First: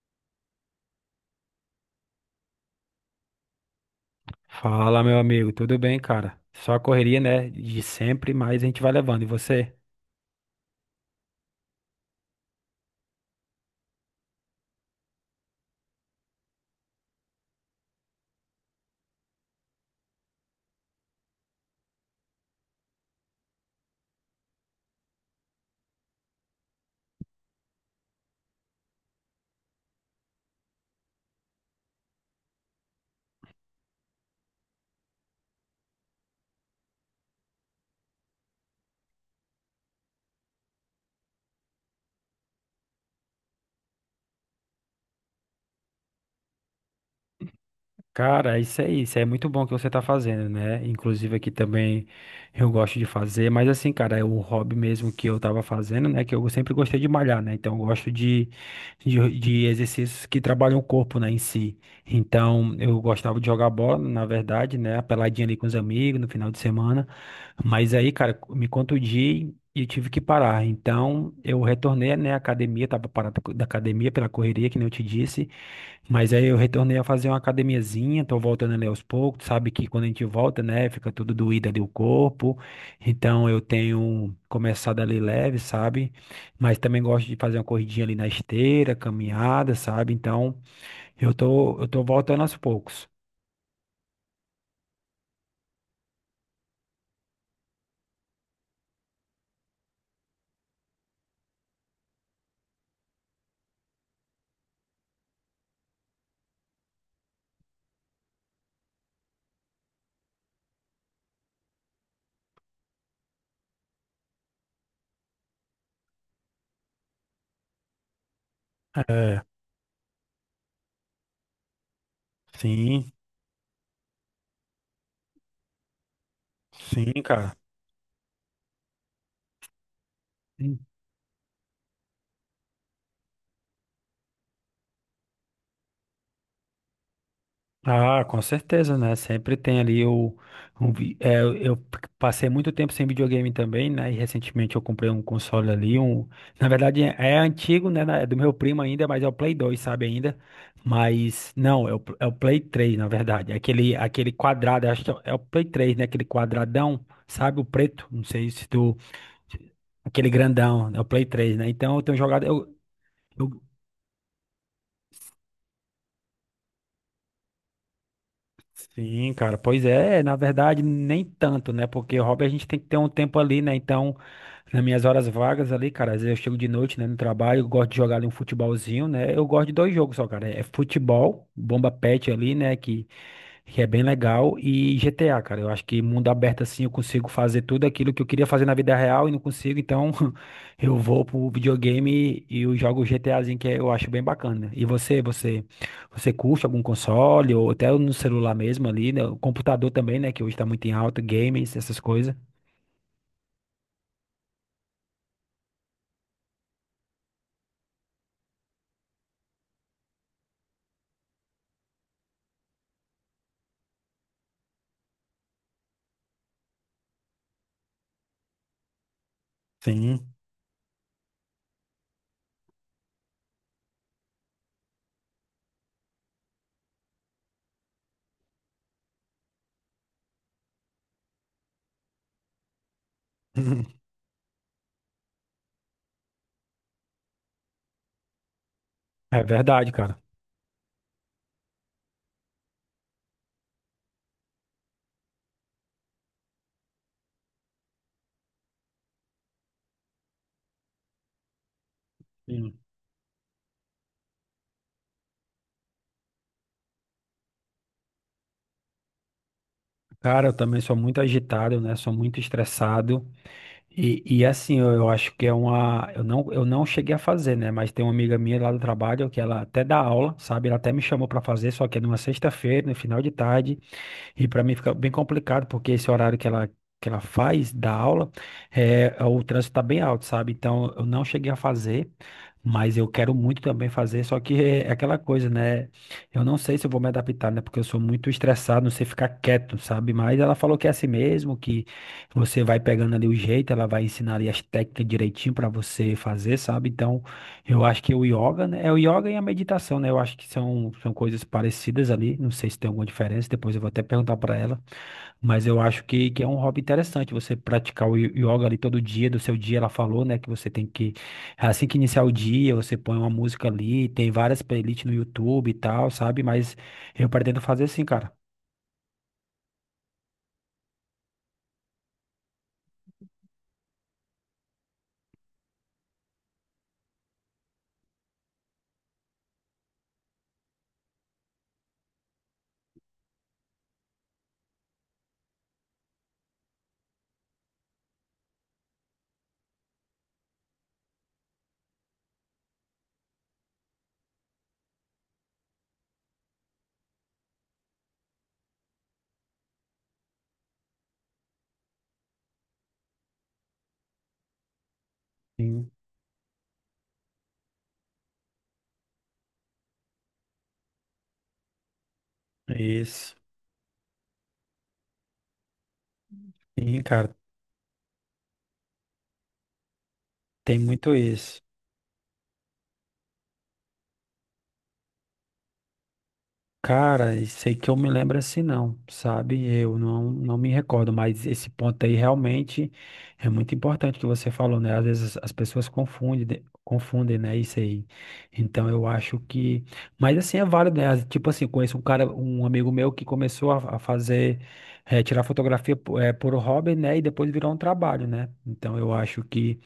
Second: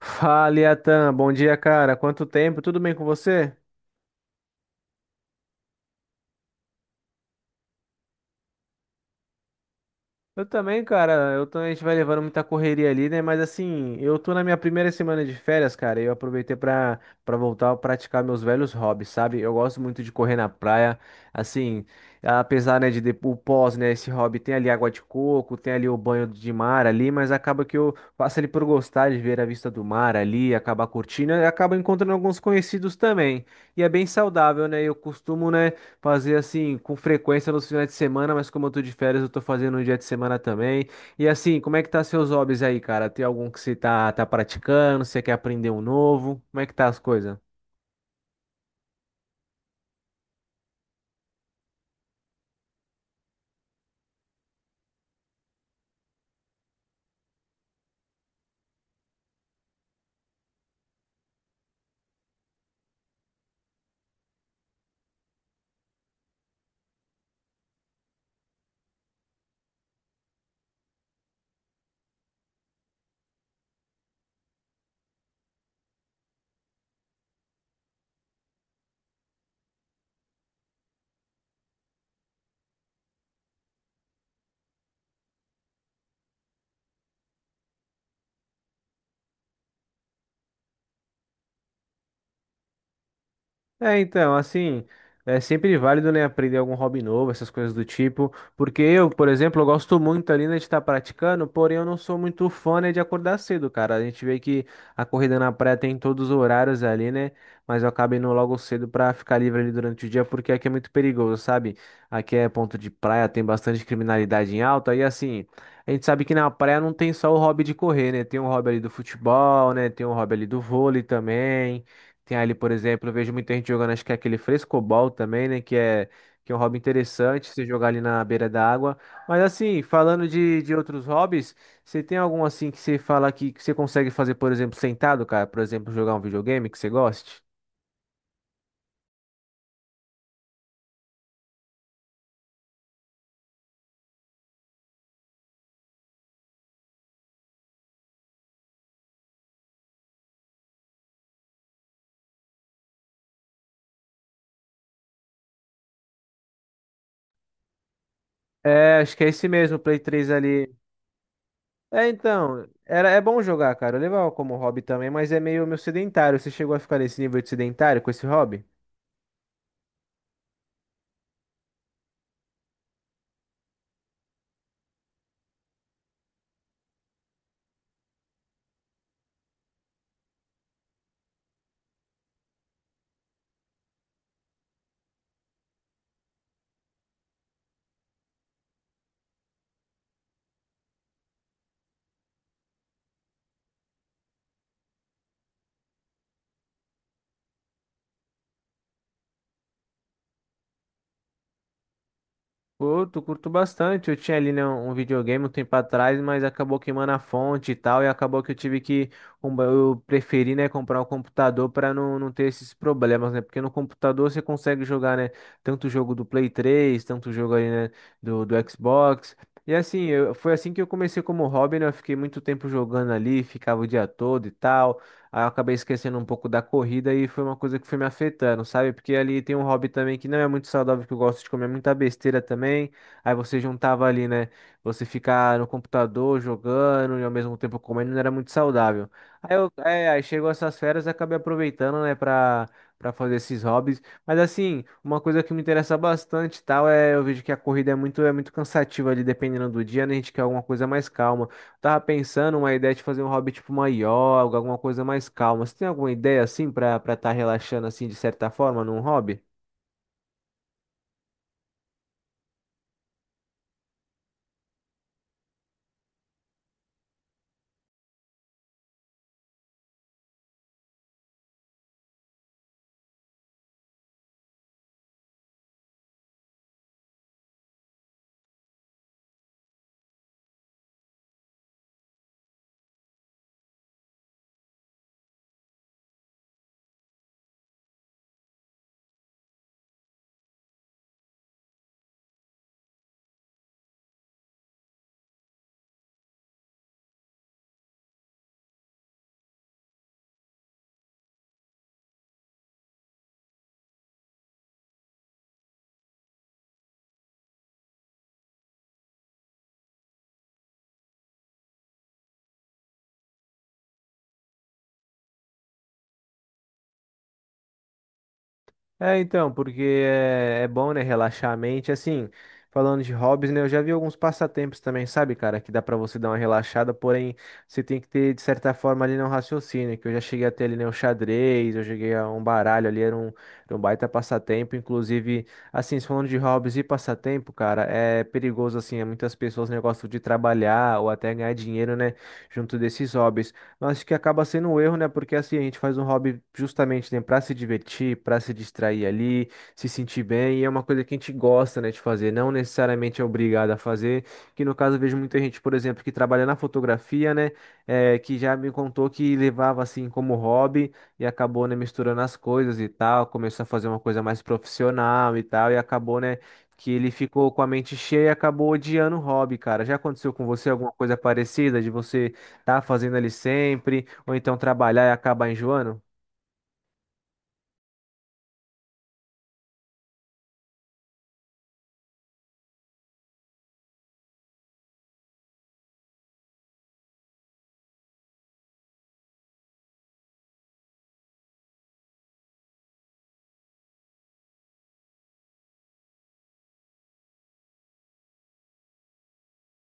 Fala, Iatan. Bom dia, cara. Quanto tempo? Tudo bem com você? Fala, meu amigo, tudo bem, cara? Só a correria, né? De sempre, mas a gente vai levando. E você? Eu também, cara. Eu tô, a gente vai levando muita correria ali, né? Mas assim, eu tô na minha primeira semana de férias, cara. E eu aproveitei pra voltar a praticar meus velhos hobbies, sabe? Eu gosto muito de correr na praia. Assim, apesar, né, o pós, né? Esse hobby tem ali água de coco, tem ali o banho de mar ali, mas acaba que eu faço ali por gostar de ver a vista do mar ali, acabar curtindo e acaba encontrando alguns conhecidos também. E é bem saudável, né? Eu costumo, né, fazer assim com frequência nos finais de semana, mas como eu tô de férias, eu tô fazendo no dia de semana também. E assim, como é que tá seus hobbies aí, cara? Tem algum que você tá praticando? Você quer aprender um novo? Como é que tá as coisas? Cara, isso, é muito bom que você tá fazendo, né? Inclusive aqui também eu gosto de fazer, mas assim, cara, é o hobby mesmo que eu tava fazendo, né? Que eu sempre gostei de malhar, né? Então eu gosto de exercícios que trabalham o corpo, né, em si. Então eu gostava de jogar bola, na verdade, né? A peladinha ali com os amigos no final de semana. Mas aí, cara, me contundi e eu tive que parar. Então eu retornei, né, à academia, tava parado da academia pela correria, que nem eu te disse. Mas aí eu retornei a fazer uma academiazinha, tô voltando ali aos poucos, sabe que quando a gente volta, né, fica tudo doído ali o corpo, então eu tenho começado ali leve, sabe, mas também gosto de fazer uma corridinha ali na esteira, caminhada, sabe, então eu tô voltando aos poucos. É, então, assim, é sempre válido, né, aprender algum hobby novo, essas coisas do tipo, porque eu, por exemplo, eu gosto muito ali, né, de estar praticando, porém eu não sou muito fã, né, de acordar cedo, cara. A gente vê que a corrida na praia tem em todos os horários ali, né, mas eu acabo indo logo cedo pra ficar livre ali durante o dia, porque aqui é muito perigoso, sabe? Aqui é ponto de praia, tem bastante criminalidade em alta, e assim, a gente sabe que na praia não tem só o hobby de correr, né, tem o hobby ali do É, futebol, né, tem o hobby ali do vôlei também. Tem ali, por exemplo, eu sim, vejo muita gente jogando, acho que é aquele frescobol também, né? Que é um hobby sim, interessante, cara. você jogar ali na beira da água. Mas assim, falando de outros hobbies, você tem algum assim que você fala que você consegue fazer, por exemplo, sentado, cara? Por exemplo, jogar um videogame que você goste? Ah, com certeza, né? Sempre tem ali o. Eu passei muito tempo sem videogame também, né? E recentemente eu comprei um console ali, um. Na verdade é antigo, né? É do meu primo ainda, mas é o Play 2, sabe ainda? Mas não, é o Play 3, na verdade. É aquele, aquele quadrado, acho que é o Play 3, né? Aquele quadradão, sabe? O preto. Não sei se tu. É, acho que é esse mesmo, o Play 3 Aquele ali. grandão, é o Play 3, né? Então eu tenho jogado. É bom eu- jogar, cara. Eu levava como hobby também, mas é meio sedentário. Você chegou a ficar nesse nível de sedentário com esse hobby? Sim, cara, pois é, na verdade, nem tanto, né? Porque hobby a gente tem que ter um tempo ali, né? Então, nas minhas horas vagas ali, cara, às vezes eu chego de noite, né, no trabalho, eu gosto de jogar ali um futebolzinho, né? Eu gosto de dois jogos só, cara. É futebol, bomba pet ali, né? Que é bem legal. E GTA, cara, eu acho que mundo aberto assim eu consigo fazer tudo aquilo que eu queria fazer na vida real e não consigo, então eu vou pro videogame e eu jogo o GTAzinho que eu acho bem bacana. E você, você curte algum console ou até no celular mesmo ali, né? O computador também, né, que hoje tá muito em alta, games, essas coisas. Curto, curto bastante. Eu tinha ali, né, um videogame um tempo atrás, mas acabou queimando a fonte e tal, e acabou que eu tive que. Eu preferi, né, comprar um computador para não ter esses problemas, né? Porque no computador você consegue jogar, né, tanto o jogo do Play 3, tanto o jogo ali né, do Xbox. E assim, Sim. foi assim que eu comecei como hobby, né? Eu fiquei muito tempo jogando ali, ficava o dia todo e tal. Aí eu acabei esquecendo um pouco da corrida e foi uma coisa que foi me afetando, sabe? Porque ali tem um hobby também que não é muito saudável, que eu gosto de comer muita besteira também. Aí você juntava ali, né? Você ficar no computador jogando e ao mesmo tempo comendo não era muito saudável. É verdade, cara. Aí chegou essas férias e acabei aproveitando, né, pra fazer esses hobbies. Mas assim, uma coisa que me interessa bastante, e tal, é eu vejo que a corrida é é muito cansativa ali, dependendo do dia, né? A gente quer alguma coisa mais calma. Tava pensando uma Sim. ideia de fazer um hobby tipo uma yoga, alguma coisa mais calma. Você tem alguma ideia assim pra para estar relaxando assim de certa forma num hobby? Cara, eu também sou muito agitado, né? Sou muito estressado. E assim, eu acho que é uma. Eu não cheguei a fazer, né? Mas tem uma amiga minha lá do trabalho que ela até dá aula, sabe? Ela até me chamou para fazer, só que é numa sexta-feira, no final de tarde. E para mim fica bem complicado, porque esse horário que ela faz da aula, é, o trânsito está bem alto, sabe? Então eu não cheguei a fazer, mas eu quero muito também fazer, só que é aquela coisa, né? Eu não sei se eu vou me adaptar, né? Porque eu sou muito estressado, não sei ficar quieto, sabe? Mas ela falou que é assim mesmo, que você vai pegando ali o jeito, ela vai ensinar ali as técnicas direitinho para você fazer, sabe? Então. Eu acho que o yoga, né? É o yoga e a meditação, né? Eu acho que são, são coisas parecidas ali. Não sei se tem alguma diferença, depois eu vou até perguntar para ela. Mas eu acho que é um hobby interessante você praticar o yoga ali todo dia, do seu dia. Ela falou, né? Que você tem que, assim que iniciar o dia, você põe uma música ali. Tem várias playlists no YouTube e tal, sabe? Mas eu pretendo fazer assim, cara. É, então, porque é bom, né, relaxar a mente. Assim, falando de hobbies, né, eu já vi alguns passatempos também, sabe, cara, que dá pra você dar uma relaxada, porém, você tem que ter, de certa forma, ali, né, um raciocínio, que eu já cheguei a ter ali, né, o xadrez, eu cheguei a um baralho ali, era um baita passatempo, inclusive, assim, falando de hobbies e passatempo, cara, é perigoso, assim, é muitas pessoas, né, gostam de trabalhar ou até ganhar dinheiro, né, junto desses hobbies. Acho que acaba sendo um erro, né? Porque assim, a gente faz um hobby justamente, né, para se divertir, para se distrair ali, se sentir bem, e é uma coisa que a gente gosta, né, de fazer, não necessariamente é obrigado a fazer. Que no caso eu vejo muita gente, por Sim, exemplo, que trabalha na fotografia, né, que já me contou que levava assim como hobby e acabou, né, misturando as coisas e tal, isso. começou a fazer uma coisa mais profissional e tal, e acabou, né, que Sim, ele cara, ficou com a mente cheia e acabou odiando o hobby, cara. Já aconteceu com você tem alguma muito coisa isso. parecida de você tá fazendo ali sempre, ou então trabalhar e acabar enjoando? Cara, sei que eu me lembro assim não, sabe? Eu não, não me recordo, mas esse ponto aí realmente é muito importante que você falou, né? Às vezes as pessoas confundem, confundem, né? Isso aí. Então eu acho que, mas assim é válido, né? Tipo assim, conheço um cara, um amigo meu que começou a fazer, tirar fotografia por hobby, né? E depois virou um trabalho, né? Então eu acho que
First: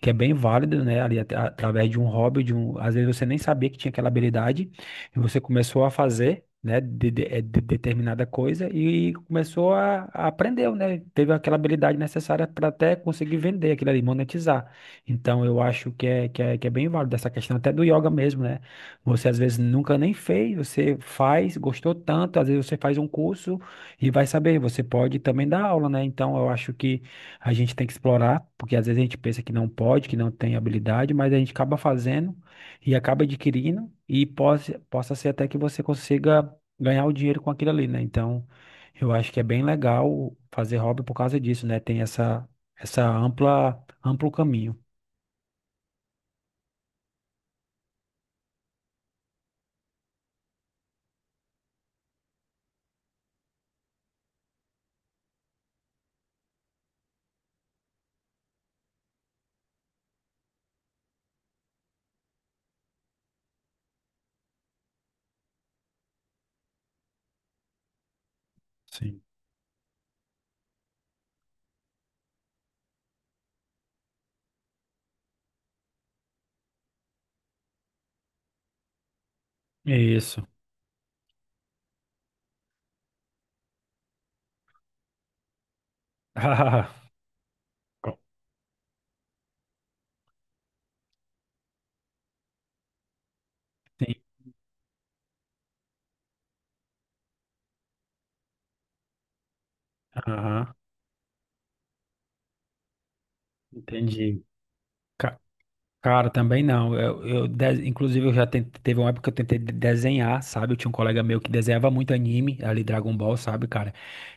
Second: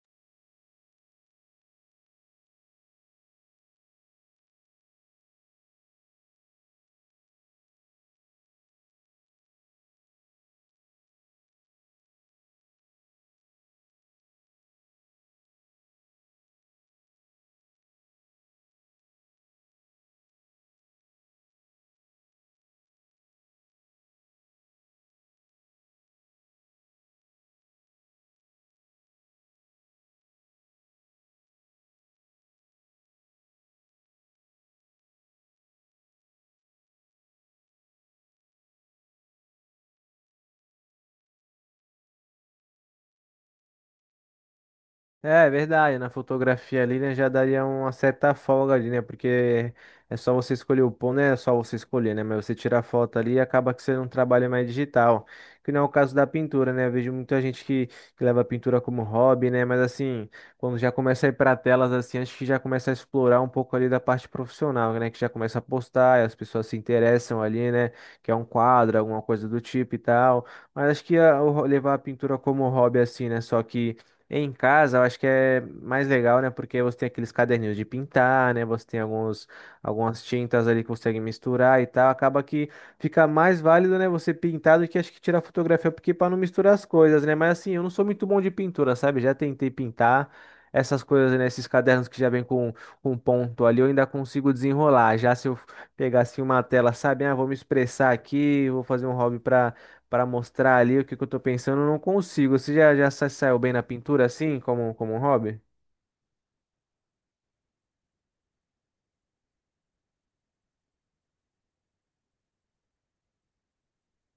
que é bem válido, né? Ali através de um hobby, de um, às vezes você nem sabia que tinha aquela habilidade você começou a fazer, né, determinada coisa e começou a aprender, né? Teve aquela habilidade necessária para até conseguir vender aquilo ali, monetizar. Então, eu acho que é bem válido essa questão até do yoga mesmo, né? Você às vezes nunca nem fez, você faz, gostou tanto, às vezes você faz um curso e vai saber, você pode também dar aula, né? Então, eu acho que a gente tem que explorar, porque às vezes a gente pensa que não pode, que não tem habilidade, mas a gente acaba fazendo e acaba adquirindo e possa ser até que você consiga ganhar o dinheiro com aquilo ali, né? Então, eu acho que é bem legal fazer hobby por causa disso, né? Tem essa, amplo caminho. É, é verdade, na fotografia ali, né, já daria uma certa folga ali, né, porque é só você escolher o ponto, né, é só você escolher, né, mas você tira a foto ali e acaba que você não trabalha mais digital, que não é o caso da pintura, né, eu vejo muita gente que leva a pintura como hobby, né, mas assim, quando já começa a ir para telas, assim, acho que já começa a explorar um pouco ali da parte profissional, né, que já começa a postar, e as pessoas se interessam ali, né, que é um quadro, alguma Sim. coisa do tipo e tal, mas acho que ah, levar a pintura como hobby, assim, né, só que em casa, eu acho que é mais legal, né? Porque você tem aqueles caderninhos de pintar, né? Você tem algumas Isso. tintas ali que você consegue misturar e tal. Acaba que fica mais válido, né? Você pintar do que acho que tirar fotografia, porque para não misturar as Ah, coisas, né? Mas assim, eu não sou muito bom de pintura, sabe? Já tentei pintar essas coisas, né? Esses cadernos que já vem com um ponto ali, eu ainda sim. consigo desenrolar. Já se eu pegasse uma tela, sabe? Ah, vou me expressar aqui, vou fazer um hobby para pra Aham. mostrar ali o que que eu tô pensando, eu não consigo. Você já saiu bem na pintura Entendi. assim, como um Ca- hobby? Cara, também não. Inclusive, eu já teve uma época que eu tentei desenhar, sabe? Eu tinha um colega meu que desenhava muito anime, ali Dragon Ball, sabe, cara?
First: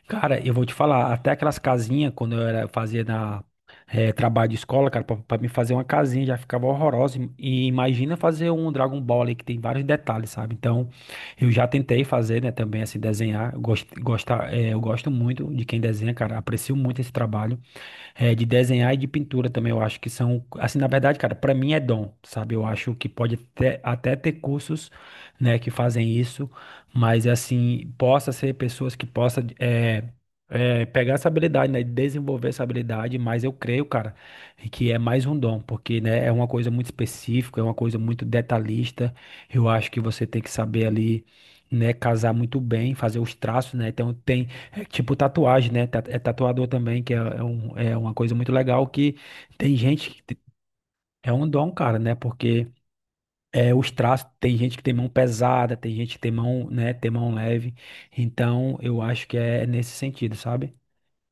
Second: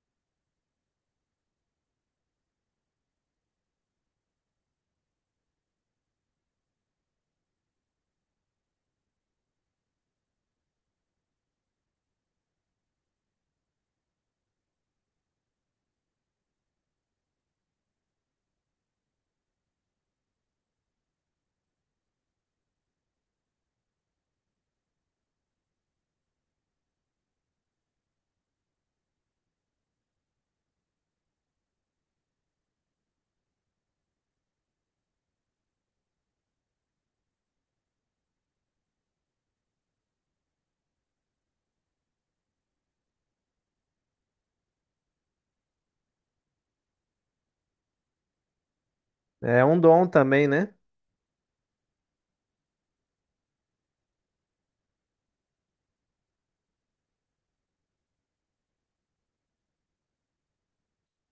Cara, eu vou te falar, até aquelas casinhas, quando eu era, fazia na, trabalho de escola, cara, pra me fazer uma casinha já ficava horrorosa. E imagina fazer um Dragon Ball ali que tem vários detalhes, sabe? Então, eu já tentei fazer, né, também, assim, desenhar. Eu gosto muito de quem desenha, cara. Aprecio muito esse trabalho. É, de desenhar e de pintura também, eu acho que são, assim, na verdade, cara, pra mim é dom, sabe? Eu acho que pode até, até ter cursos, né, que fazem isso, mas, assim, possa ser pessoas que possa pegar essa habilidade, né, desenvolver essa habilidade, mas eu creio, cara, que é mais um dom, porque, né, é uma coisa muito específica, é uma coisa muito detalhista, eu acho que você tem que saber ali, né, casar muito bem, fazer os traços, né, então tem é tipo tatuagem, né? É tatuador também, que é é uma coisa muito legal que É tem um dom gente que também, né? é um dom, cara, né? Porque é os traços, tem gente que tem mão pesada, tem gente que tem mão, né, tem mão leve. Então, eu acho que é nesse sentido, sabe?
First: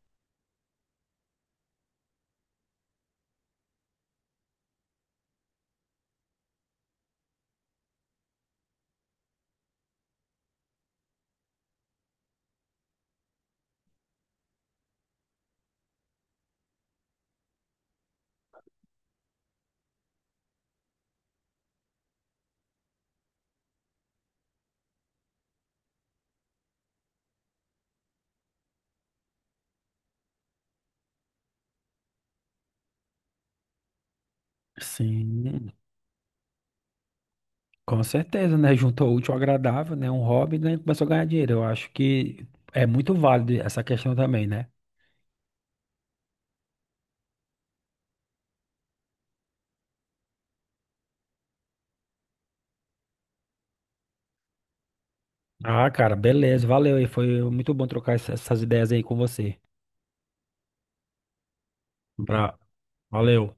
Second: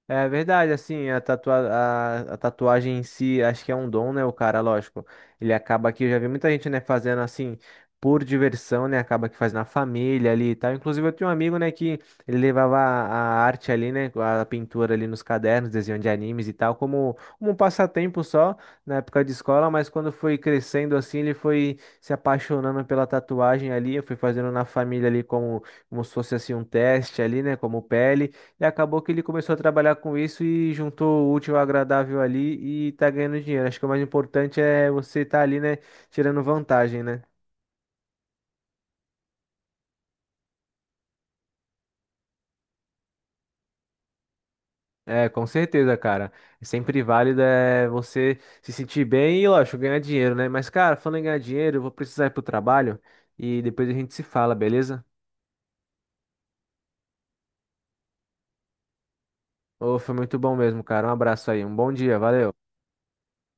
É verdade, assim, tatua a tatuagem em si, acho que é um dom, né? O cara, lógico, ele acaba que eu já vi muita gente, né, fazendo assim por diversão, né? Acaba que faz na família ali e tal. Inclusive, eu tinha um amigo, né, que ele levava a arte ali, né, a pintura ali nos cadernos, desenho de animes e tal, como um passatempo só na época de escola, mas quando foi crescendo assim, ele foi se apaixonando pela tatuagem ali, eu fui fazendo na família ali como, como se fosse assim um teste ali, né, como pele. E acabou que ele começou a trabalhar com isso e juntou o útil ao agradável ali e tá ganhando dinheiro. Acho que o mais importante é você estar ali, Sim, né, tirando vantagem, né? com certeza, né? Juntou o útil ao agradável, né? Um hobby, né? Começou a ganhar dinheiro. Eu acho que é muito válido essa questão também, né? É, com certeza, cara. É sempre válido é você se sentir bem e, lógico, ganhar dinheiro, né? Mas, cara, falando em ganhar dinheiro, eu vou precisar ir pro trabalho e depois a gente se fala, beleza? Ah, cara, beleza, valeu aí. Foi muito bom trocar essas ideias aí com você. Ô, foi muito bom mesmo, cara. Um abraço aí, um bom dia, valeu. Bra- Valeu.